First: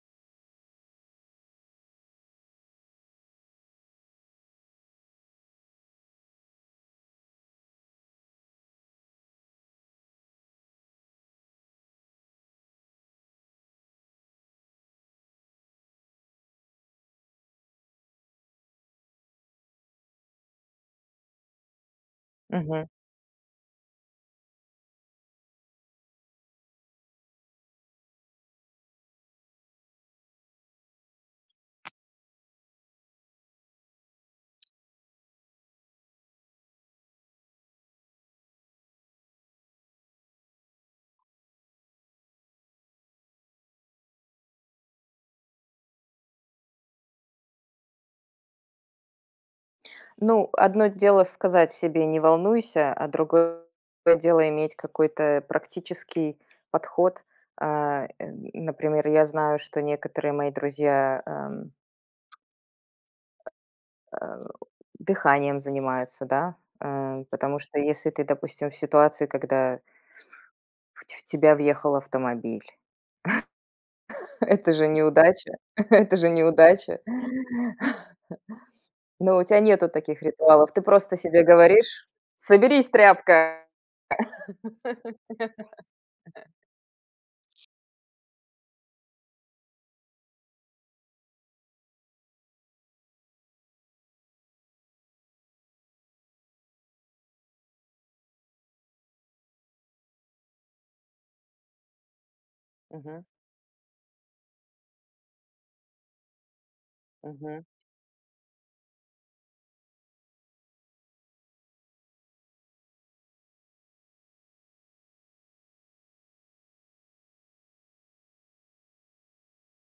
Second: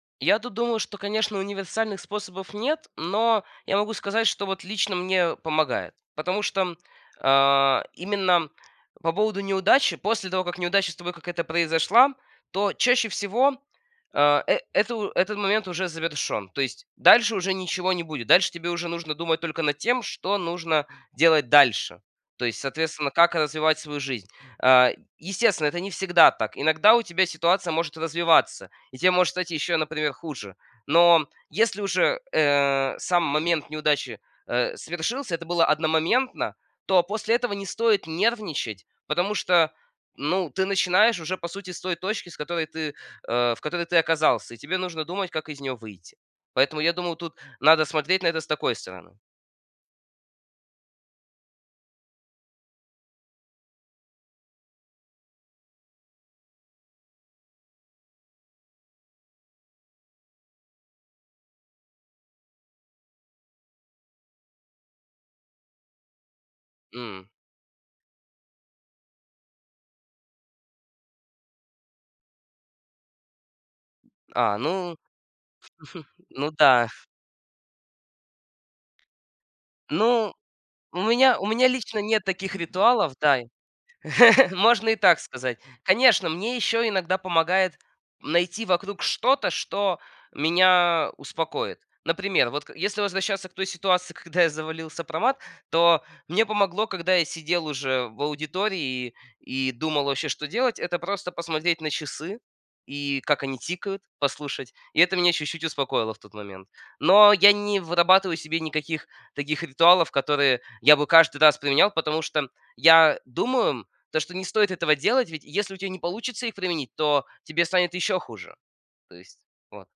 Я тут думаю, что, конечно, универсальных способов нет, но я могу сказать, что вот лично мне помогает, потому что, а, именно по поводу неудачи. После того, как неудача с тобой какая-то произошла, то чаще всего, а, э, это у этот момент уже завершён. То есть дальше уже ничего не будет. Дальше тебе уже нужно думать только над тем, что нужно делать дальше. То есть, Мгм. соответственно, как развивать свою жизнь. А, естественно, это не всегда так. Иногда у тебя ситуация может развиваться, и те может стать ещё, например, хуже. Но если уже, э, сам момент неудачи, э, совершился, это было одномоментно, то после этого не стоит нервничать, потому что, ну, ты начинаешь уже, по сути, с той точки, с которой ты, э, в которой ты оказался. И тебе нужно думать, как из неё выйти. Поэтому я думаю, тут надо смотреть на это с такой стороны. Ну, одно дело сказать себе: "Не волнуйся", а другое дело иметь какой-то практический подход. А, эм, например, я знаю, что некоторые мои друзья, ам А, о дыханием занимаются, да? А, М. потому что, если ты, допустим, в ситуации, когда в ть в тебя въехал автомобиль. А, Это же ну неудача. Это же ну да. неудача. Но у тя нету таких Ну, ритуалов. Ты у просто меня себе у меня лично говоришь: нет таких "Соберись, ритуалов, да, и тряпка". Можно и так сказать. Конечно, мне ещё иногда помогает найти вокруг что-то, что меня успокоит. Например, вот к если возвращаться к той ситуации, когда я завалил сопромат, то мне помогло, когда я сидел уже в аудитории и и думал вообще, что делать- это просто посмотреть на часы и Мгм. как они тикают, послушать. И это меня чуть-чуть успокоило в тот момент. Но я Мгм. не вырабатываю себе никаких таких ритуалов, которые я бы каждый раз применял, потому что я думаю, м, то, что не стоит этого делать. Ведь если у тя не получится их применить, то тебе станет ещё хуже. То есть вот.